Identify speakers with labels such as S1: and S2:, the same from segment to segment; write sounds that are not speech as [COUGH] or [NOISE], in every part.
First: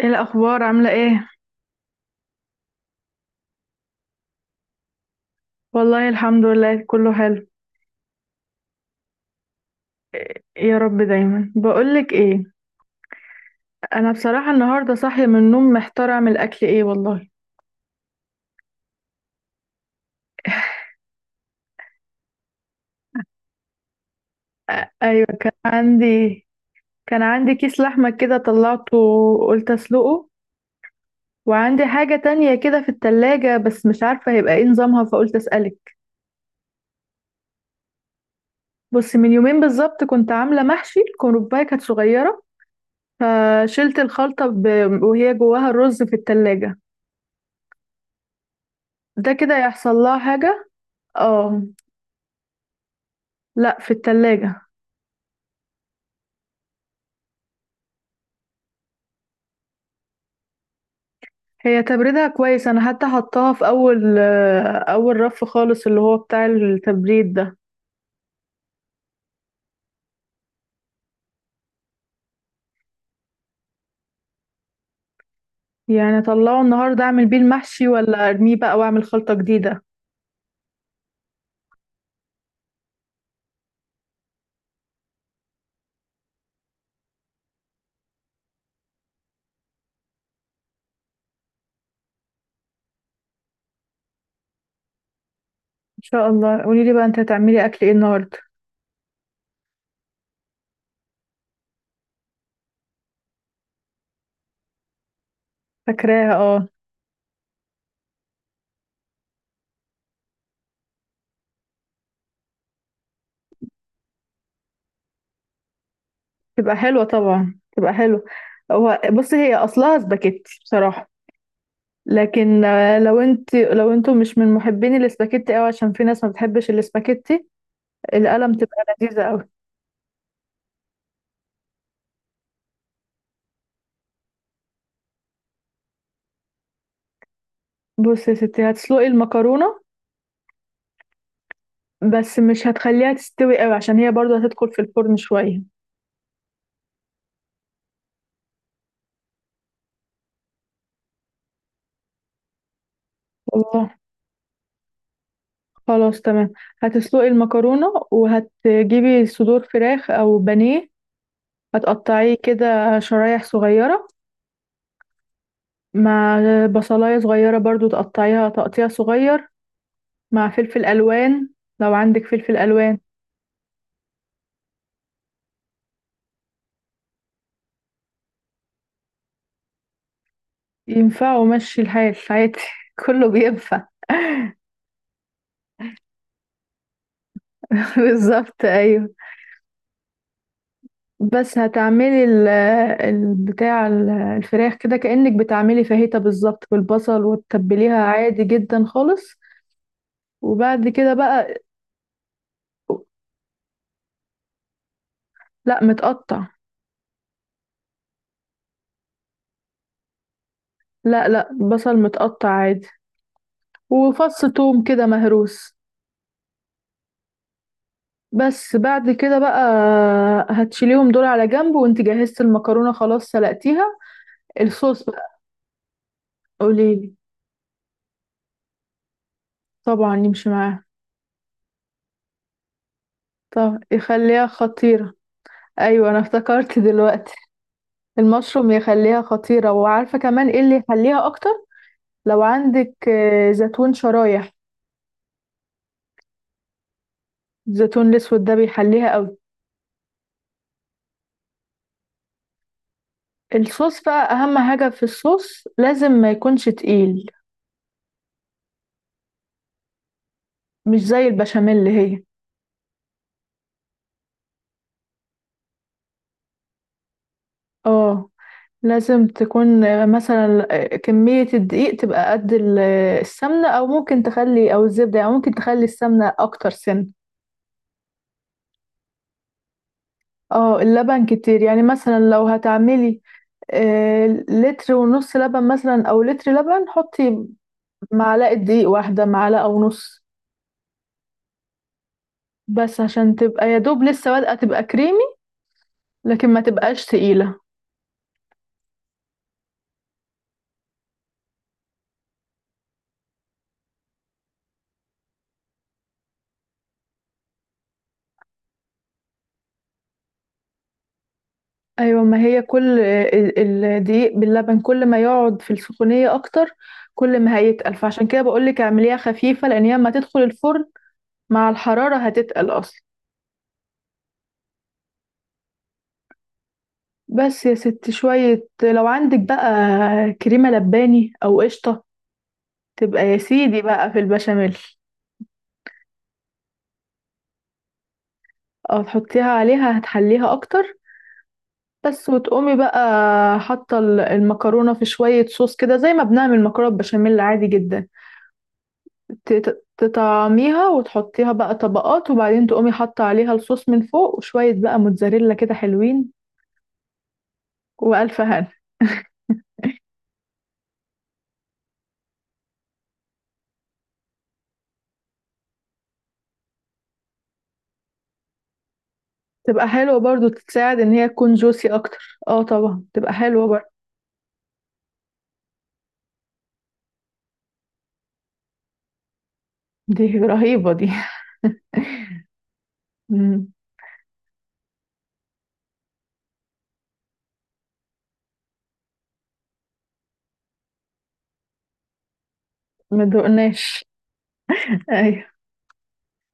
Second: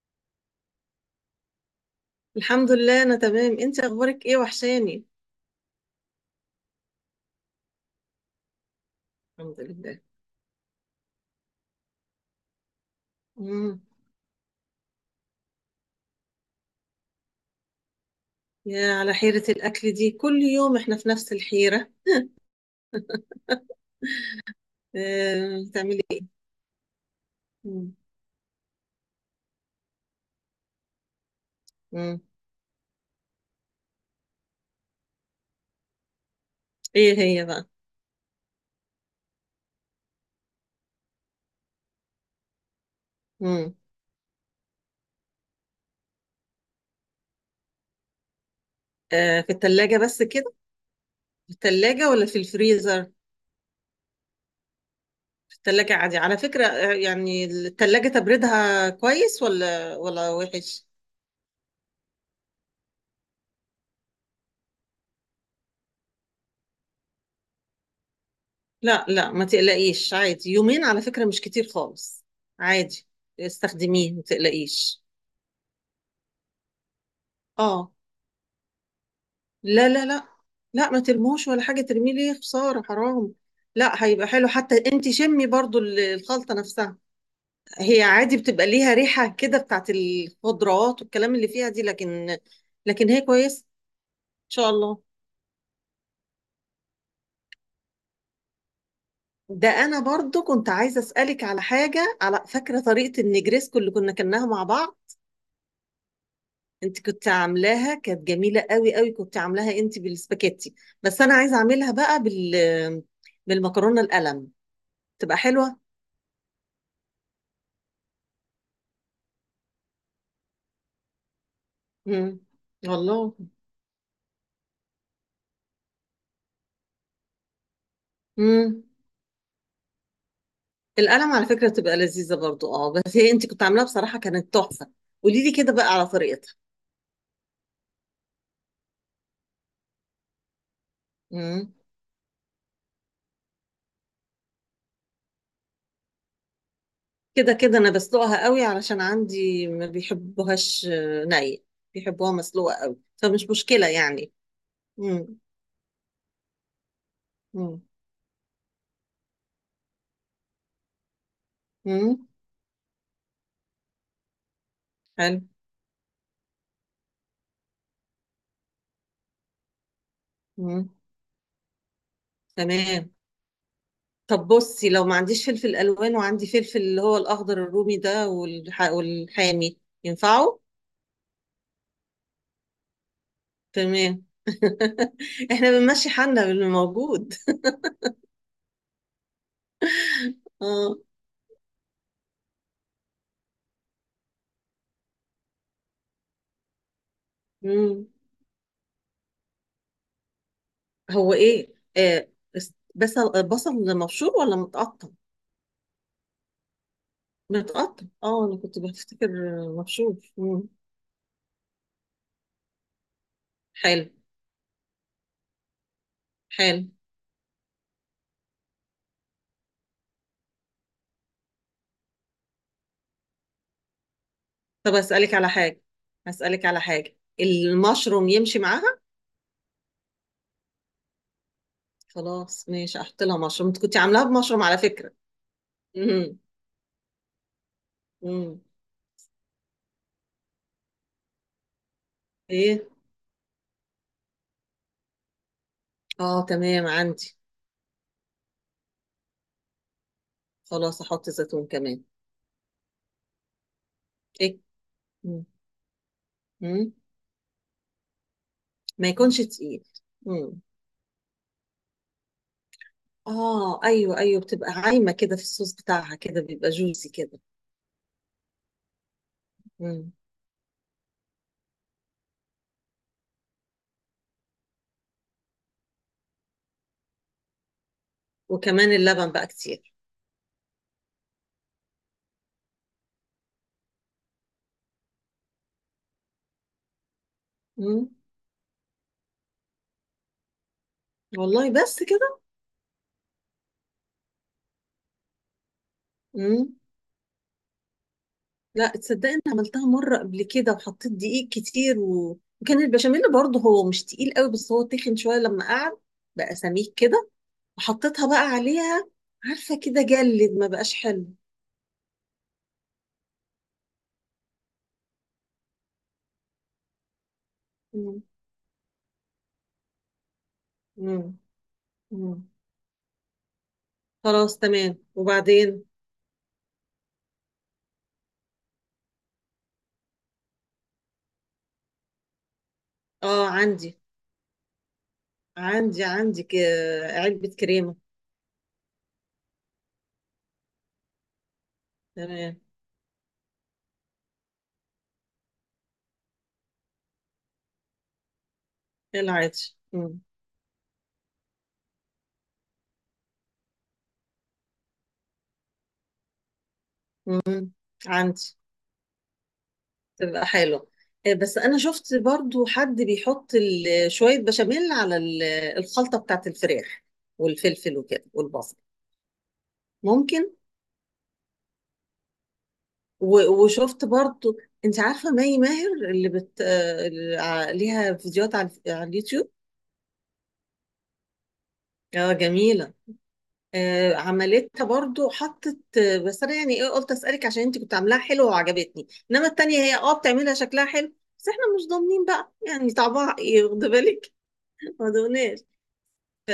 S1: ايه الاخبار؟ عامله ايه؟
S2: الحمد لله، انا تمام. انت اخبارك ايه؟ وحشاني.
S1: والله الحمد لله، كله حلو.
S2: الحمد لله.
S1: يا رب دايما. بقولك ايه؟
S2: امم
S1: انا بصراحه النهارده صاحيه من النوم، محتاره اعمل اكل ايه والله.
S2: يا على حيرة الاكل دي، كل يوم احنا في نفس الحيرة.
S1: ايوه، كان
S2: تعملي ايه؟
S1: عندي. كان عندي كيس
S2: مم.
S1: لحمه كده، طلعته وقلت اسلقه. وعندي حاجه
S2: مم.
S1: تانية كده في التلاجة بس مش عارفه هيبقى ايه نظامها، فقلت اسالك.
S2: ايه هي بقى؟
S1: بص، من يومين بالظبط كنت عامله محشي الكرنبايه كانت صغيره،
S2: مم.
S1: فشلت الخلطه وهي جواها الرز في التلاجة. ده
S2: في
S1: كده يحصل
S2: التلاجة
S1: لها
S2: بس كده؟
S1: حاجه؟
S2: في
S1: اه.
S2: التلاجة ولا في الفريزر؟
S1: لا، في التلاجة.
S2: في التلاجة عادي على فكرة، يعني التلاجة تبردها كويس، ولا وحش؟
S1: هي تبريدها كويس، انا حتى حطاها في اول اول رف خالص، اللي هو بتاع التبريد ده.
S2: لا، لا، ما تقلقيش. عادي يومين على فكرة، مش كتير خالص. عادي. استخدميه، ما تقلقيش.
S1: يعني اطلعه النهارده اعمل بيه المحشي،
S2: اه.
S1: ولا ارميه بقى واعمل خلطة جديدة؟
S2: لا، لا، لا. لا، ما ترموش ولا حاجة، ترميه ليه؟ خسارة حرام. لا، هيبقى حلو. حتى انت شمي برضو الخلطة نفسها. هي عادي بتبقى ليها ريحة كده، بتاعت الخضروات والكلام اللي فيها دي، لكن هي كويس ان شاء الله.
S1: ان شاء الله. قولي لي بقى انت هتعملي اكل ايه النهارده؟
S2: ده انا برضو كنت عايزة اسألك على حاجة، على فاكرة طريقة النجريسكو اللي كنا كناها مع بعض؟
S1: فاكراها، اه.
S2: انت كنت عاملاها، كانت جميلة قوي قوي. كنت عاملاها انت بالسباكيتي، بس انا عايزة اعملها بقى بالمكرونة القلم. تبقى حلوة.
S1: تبقى حلوة، طبعا تبقى حلوة. هو بصي، هي اصلها سباكيتي بصراحة،
S2: مم.
S1: لكن لو
S2: والله.
S1: انت لو انتم مش من محبين الاسباجيتي قوي، عشان في ناس ما بتحبش الاسباجيتي. القلم
S2: مم.
S1: تبقى لذيذة قوي.
S2: القلم على فكرة بتبقى لذيذة برضو. اه، بس هي انت كنت عاملاها بصراحة كانت تحفة. قولي لي كده بقى على طريقتها.
S1: بصي يا ستي، هتسلقي المكرونة
S2: مم.
S1: بس مش هتخليها تستوي قوي عشان هي برضو هتدخل في الفرن شوية.
S2: كده كده انا بسلقها قوي، علشان عندي ما بيحبوهاش، آه، ني بيحبوها مسلوقة قوي، فمش مشكلة
S1: والله.
S2: يعني. مم.
S1: خلاص، تمام. هتسلقي
S2: مم.
S1: المكرونة وهتجيبي صدور فراخ أو بانيه،
S2: مم.
S1: هتقطعيه كده شرايح صغيرة،
S2: حلو.
S1: مع بصلاية صغيرة برضو تقطعيها تقطيع صغير، مع فلفل
S2: مم.
S1: ألوان لو عندك فلفل ألوان.
S2: تمام. طب بصي، لو ما عنديش فلفل الوان، وعندي فلفل اللي هو الاخضر الرومي ده، والحامي، ينفعوا؟
S1: ينفع ومشي الحال عادي [LAUGHS] كله بينفع.
S2: تمام. [LAUGHS] احنا بنمشي حالنا باللي موجود.
S1: [LAUGHS] بالظبط، أيوه.
S2: اه.
S1: بس هتعملي الفراخ كده كأنك بتعملي فاهيتا بالظبط، بالبصل، وتتبليها
S2: مم.
S1: عادي جدا خالص. وبعد كده
S2: هو
S1: بقى،
S2: ايه بس بس البصل مبشور ولا متقطع؟
S1: لا متقطع.
S2: متقطع. اه، انا كنت بفتكر مبشور. مم.
S1: لا لا، بصل متقطع عادي.
S2: حلو
S1: وفص توم كده مهروس.
S2: حلو.
S1: بس بعد كده بقى هتشيليهم دول على جنب، وانت جهزت المكرونة خلاص سلقتيها.
S2: طب،
S1: الصوص
S2: اسالك
S1: بقى.
S2: على حاجه، اسالك على
S1: قوليلي.
S2: حاجه، المشروم يمشي معاها؟
S1: طبعا يمشي معاها.
S2: خلاص، ماشي، احط لها مشروم.
S1: طب
S2: انت كنت عاملاها
S1: يخليها
S2: بمشروم على فكره.
S1: خطيرة. ايوه، انا
S2: مم.
S1: افتكرت دلوقتي.
S2: مم.
S1: المشروم يخليها خطيرة، وعارفة كمان ايه اللي يحليها اكتر؟ لو
S2: ايه.
S1: عندك زيتون شرايح.
S2: اه، تمام، عندي.
S1: الزيتون الاسود ده بيحليها قوي.
S2: خلاص، احط زيتون كمان.
S1: الصوص بقى، اهم
S2: ايه.
S1: حاجة في
S2: مم.
S1: الصوص لازم ما يكونش
S2: مم.
S1: تقيل،
S2: ما يكونش تقيل. امم.
S1: مش زي البشاميل اللي هي.
S2: اه، ايوه، ايوه، بتبقى عايمه كده في الصوص بتاعها. كده بيبقى جوسي كده.
S1: اه. لازم تكون
S2: امم.
S1: مثلا كمية الدقيق تبقى قد السمنة، او ممكن تخلي او الزبدة، يعني ممكن تخلي السمنة اكتر سن.
S2: وكمان اللبن بقى كتير.
S1: اه، اللبن كتير، يعني مثلا لو هتعملي لتر ونص لبن، مثلا، او لتر لبن، حطي
S2: امم.
S1: معلقة دقيق واحدة، معلقة ونص،
S2: والله، بس كده؟
S1: بس عشان تبقى يا دوب لسه بادئة تبقى كريمي، لكن ما
S2: امم.
S1: تبقاش تقيلة.
S2: لا تصدقي، انا عملتها مره قبل كده وحطيت دقيق كتير وكان البشاميل برضه هو مش تقيل قوي، بس هو تخن شويه لما قعد، بقى سميك كده. وحطيتها بقى عليها، عارفه؟ كده جلد، ما بقاش حلو.
S1: ايوه، ما هي كل الدقيق باللبن كل ما يقعد في السخونية اكتر، كل ما هيتقل.
S2: امم.
S1: فعشان كده بقولك اعمليها خفيفة، لان هي اما تدخل الفرن
S2: امم.
S1: مع الحرارة
S2: امم.
S1: هتتقل اصلا.
S2: خلاص، تمام، وبعدين؟
S1: بس يا ست شوية، لو عندك بقى كريمة لباني او قشطة، تبقى يا
S2: اه،
S1: سيدي
S2: عندي
S1: بقى في البشاميل،
S2: عندي عندي علبة كريمة.
S1: او تحطيها عليها هتحليها اكتر. بس،
S2: تمام.
S1: وتقومي بقى حاطه المكرونه في شويه صوص كده، زي ما بنعمل مكرونه بشاميل عادي جدا،
S2: ايه، العادي. مم.
S1: تطعميها وتحطيها بقى طبقات، وبعدين تقومي حاطه عليها الصوص من فوق، وشويه بقى موتزاريلا كده حلوين،
S2: مم.
S1: والف
S2: عندي.
S1: هنا.
S2: تبقى حلو. إيه، بس أنا شفت برضو حد بيحط شوية بشاميل على الخلطة بتاعت الفراخ والفلفل وكده والبصل.
S1: تبقى حلوه برضو،
S2: ممكن.
S1: تساعد ان هي تكون جوسي اكتر، اه طبعا تبقى حلوه برضو.
S2: وشفت برضو، أنت عارفة مي ماهر، اللي بت... آه، اللي ع- ليها فيديوهات على اليوتيوب؟
S1: دي رهيبه دي [LAUGHS]
S2: اه، جميلة.
S1: مم.
S2: عملتها برضو، حطت، بس انا يعني ايه، قلت اسالك عشان انت كنت عاملاها حلوه وعجبتني، انما التانية هي اه بتعملها شكلها حلو. بس احنا مش ضامنين بقى، يعني
S1: ما
S2: طعمها ايه، واخده
S1: دقناش.
S2: بالك؟ [LAUGHS] ما
S1: ايوه،
S2: ضمناش. ف-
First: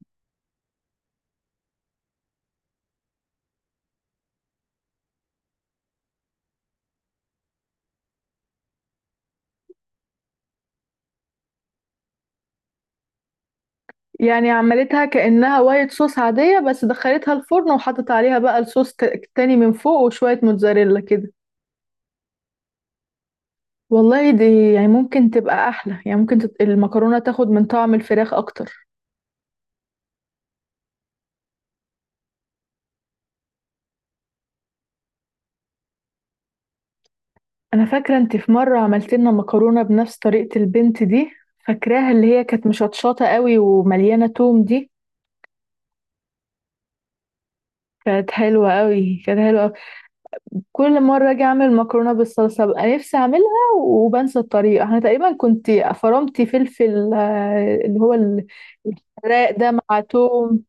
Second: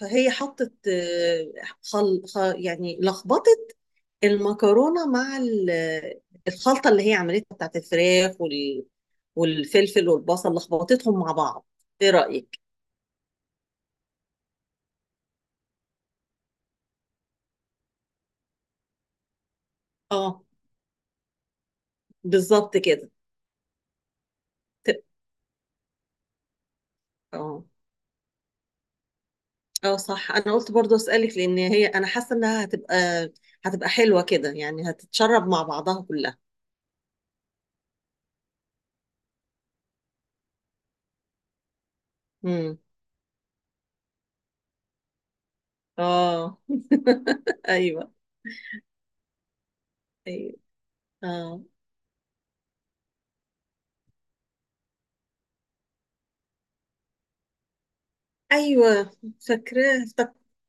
S2: فهي حطت، يعني لخبطت المكرونه مع الخلطه اللي هي عملتها بتاعت الفراخ والفلفل والبصل، لخبطتهم مع بعض. ايه رايك؟
S1: يعني عملتها كأنها وايت صوص عادية، بس دخلتها الفرن وحطت عليها بقى الصوص تاني من فوق، وشوية
S2: اه،
S1: موتزاريلا كده.
S2: بالظبط كده.
S1: والله، دي يعني
S2: ت-
S1: ممكن تبقى أحلى، يعني ممكن المكرونة تاخد
S2: اه،
S1: من طعم الفراخ أكتر.
S2: اه، صح. انا قلت برضو اسالك، لان هي انا حاسه انها هتبقى هتبقى حلوه كده، يعني هتتشرب مع بعضها كلها.
S1: أنا فاكرة أنت في مرة عملت لنا مكرونة بنفس طريقة البنت دي، فاكراها اللي هي كانت
S2: امم.
S1: مشطشطة قوي ومليانة توم دي.
S2: اه، ايوه،
S1: كانت حلوة قوي، كانت حلوة قوي.
S2: ايوه،
S1: كل مرة أجي
S2: اه،
S1: أعمل مكرونة بالصلصة ببقى نفسي أعملها وبنسى الطريقة. أنا تقريبا كنت فرمتي فلفل اللي هو
S2: ايوه،
S1: راق ده مع
S2: فاكراه.
S1: توم.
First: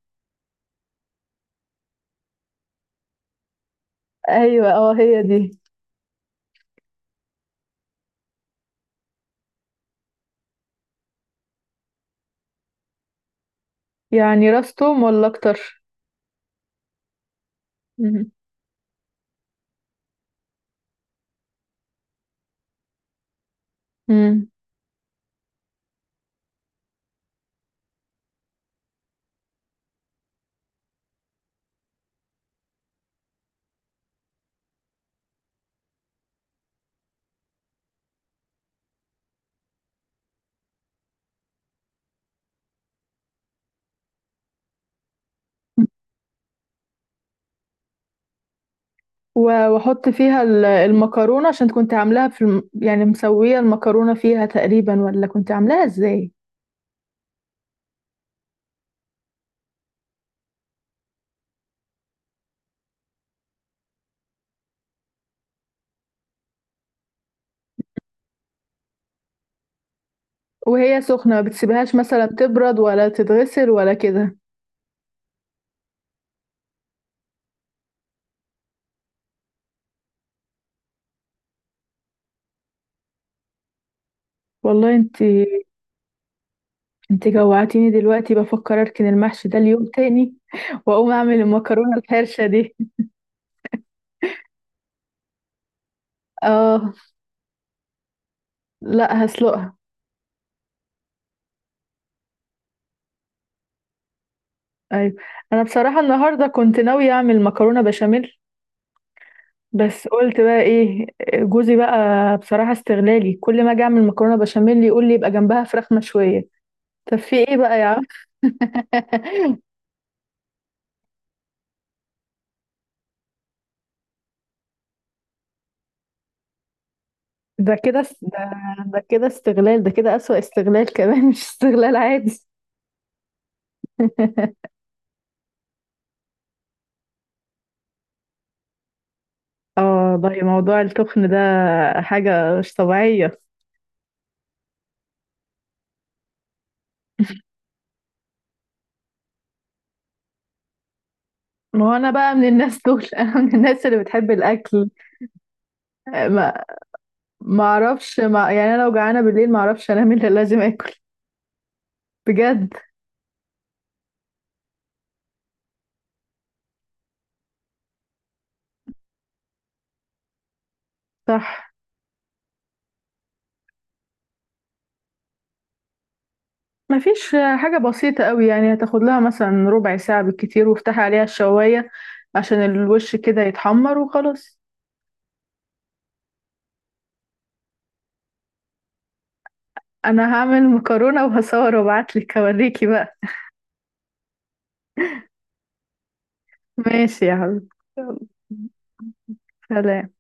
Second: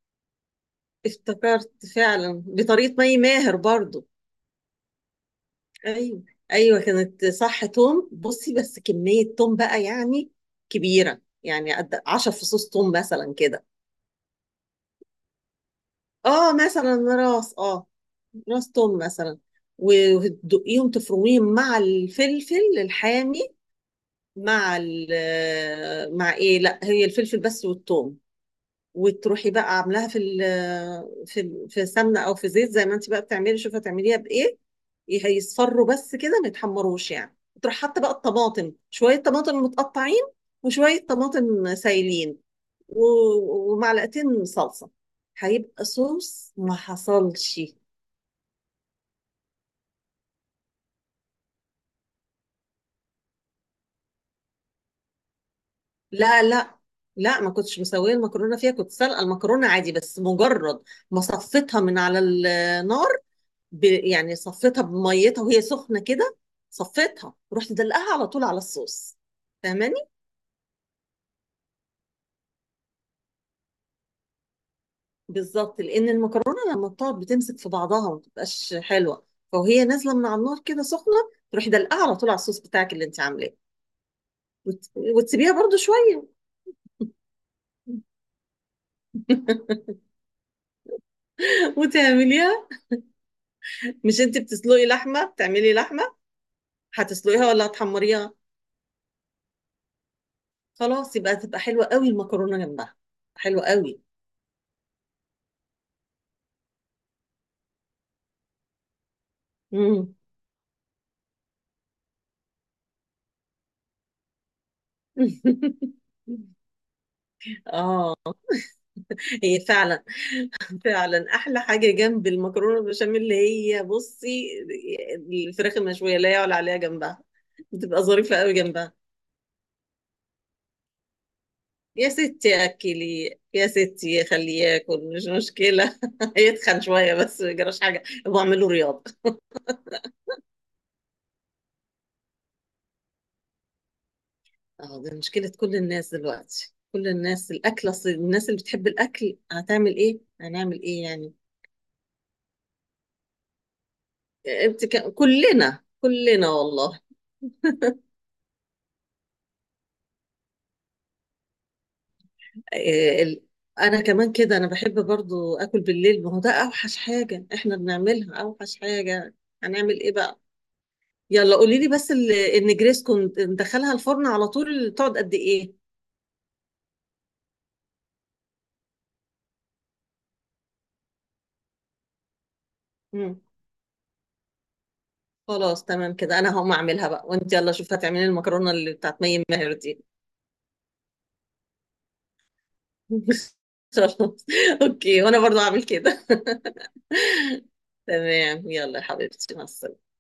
S2: افتكرت فعلا بطريقه مي ماهر برضو.
S1: ايوه، اه هي دي.
S2: ايوه، ايوه. كانت صح، توم. بصي، بس كميه توم بقى يعني كبيره، يعني قد 10 فصوص توم مثلا كده.
S1: يعني راس توم ولا اكتر؟
S2: اه، مثلا،
S1: مم.
S2: راس توم مثلا. وتدقيهم تفرميهم مع الفلفل الحامي.
S1: مم.
S2: مع ال مع ايه، لا، هي الفلفل بس والثوم. وتروحي بقى عاملاها في سمنه او في زيت، زي ما انت بقى بتعملي. شوفي هتعمليها بايه. هيصفروا بس كده، ما يتحمروش. يعني تروح حاطه بقى الطماطم، شويه طماطم متقطعين، وشويه طماطم سايلين، ومعلقتين صلصة. هيبقى صوص ما حصلش.
S1: واحط فيها المكرونه، عشان كنت عاملاها في يعني مسويه المكرونه فيها تقريبا، ولا كنت عاملاها ازاي؟
S2: لا، لا، لا، ما كنتش مسوية المكرونة فيها. كنت سلقة المكرونة عادي، بس مجرد ما صفيتها من على النار، يعني صفيتها بميتها وهي سخنة كده، صفيتها ورحت دلقاها على طول على الصوص. فاهماني؟
S1: وهي سخنه، ما بتسيبهاش مثلا تبرد ولا تتغسل ولا كده؟
S2: بالظبط. لان المكرونه لما بتقعد بتمسك في بعضها وما بتبقاش حلوه، فوهي نازله من على النار كده سخنه، تروحي دلقاها على طول على الصوص بتاعك اللي انت عاملاه.
S1: والله انت،
S2: وتسيبيها برضو شويه.
S1: انت جوعتيني دلوقتي، بفكر اركن المحشي ده اليوم
S2: [LAUGHS]
S1: تاني [LAUGHS] واقوم اعمل المكرونه الحرشه
S2: وتعمليها.
S1: دي.
S2: مش انت بتسلقي لحمه، بتعملي لحمه،
S1: اه.
S2: هتسلقيها ولا هتحمريها؟
S1: لا، هسلقها.
S2: خلاص، يبقى تبقى حلوه قوي، المكرونه جنبها، حلوه قوي.
S1: ايوه، انا بصراحه النهارده كنت ناويه اعمل مكرونه بشاميل، بس
S2: مم.
S1: قلت بقى ايه، جوزي بقى بصراحة استغلالي، كل ما اجي اعمل مكرونة بشاميل يقول لي يبقى جنبها فراخ
S2: [LAUGHS]
S1: مشوية. طب في ايه بقى يا عم؟
S2: اه، هي
S1: [LAUGHS]
S2: فعلا فعلا احلى حاجه جنب المكرونه البشاميل، اللي هي، بصي، الفراخ المشويه لا يعلى عليها جنبها.
S1: ده كده
S2: بتبقى ظريفه قوي جنبها.
S1: ده كده استغلال، ده كده أسوأ استغلال كمان، مش استغلال
S2: يا
S1: عادي.
S2: ستي، اكلي يا ستي، خليه
S1: [LAUGHS]
S2: ياكل، مش مشكله. [LAUGHS] يتخن شويه، بس ما يجراش حاجه، بعمل له رياضه.
S1: اه والله، موضوع التخن ده حاجة مش طبيعية.
S2: اه، ده مشكلة كل الناس دلوقتي، كل الناس، الأكل، أصل الناس اللي بتحب الأكل هتعمل إيه؟ هنعمل إيه يعني؟
S1: ما هو انا بقى من الناس دول [LAUGHS] انا من الناس اللي بتحب الاكل.
S2: كلنا كلنا
S1: ما
S2: والله.
S1: ما اعرفش، ما يعني، انا لو جعانة بالليل ما اعرفش انام الا لازم اكل، بجد.
S2: آه، ال... أنا كمان كده، أنا بحب برضو أكل بالليل. ما هو ده أوحش حاجة إحنا بنعملها، أوحش حاجة. هنعمل إيه بقى؟ يلا،
S1: صح.
S2: قولي لي بس، النجريسكو ندخلها الفرن على طول تقعد قد إيه؟
S1: مفيش. حاجة بسيطة قوي، يعني هتاخد لها مثلا ربع ساعة بالكتير، وافتحي عليها الشواية عشان الوش
S2: مم.
S1: كده يتحمر وخلاص.
S2: خلاص، تمام كده. أنا هقوم أعملها بقى، وأنت يلا شوف هتعملي المكرونة اللي بتاعت مي ماهر دي.
S1: انا هعمل مكرونة وهصور وابعتلك اوريكي بقى.
S2: [LAUGHS] خلاص، اوكي، وانا برضو هعمل كده. [LAUGHS]
S1: ماشي يا حبيبي، يلا.
S2: تمام، يلا يا حبيبتي، مع السلامة.
S1: سلام.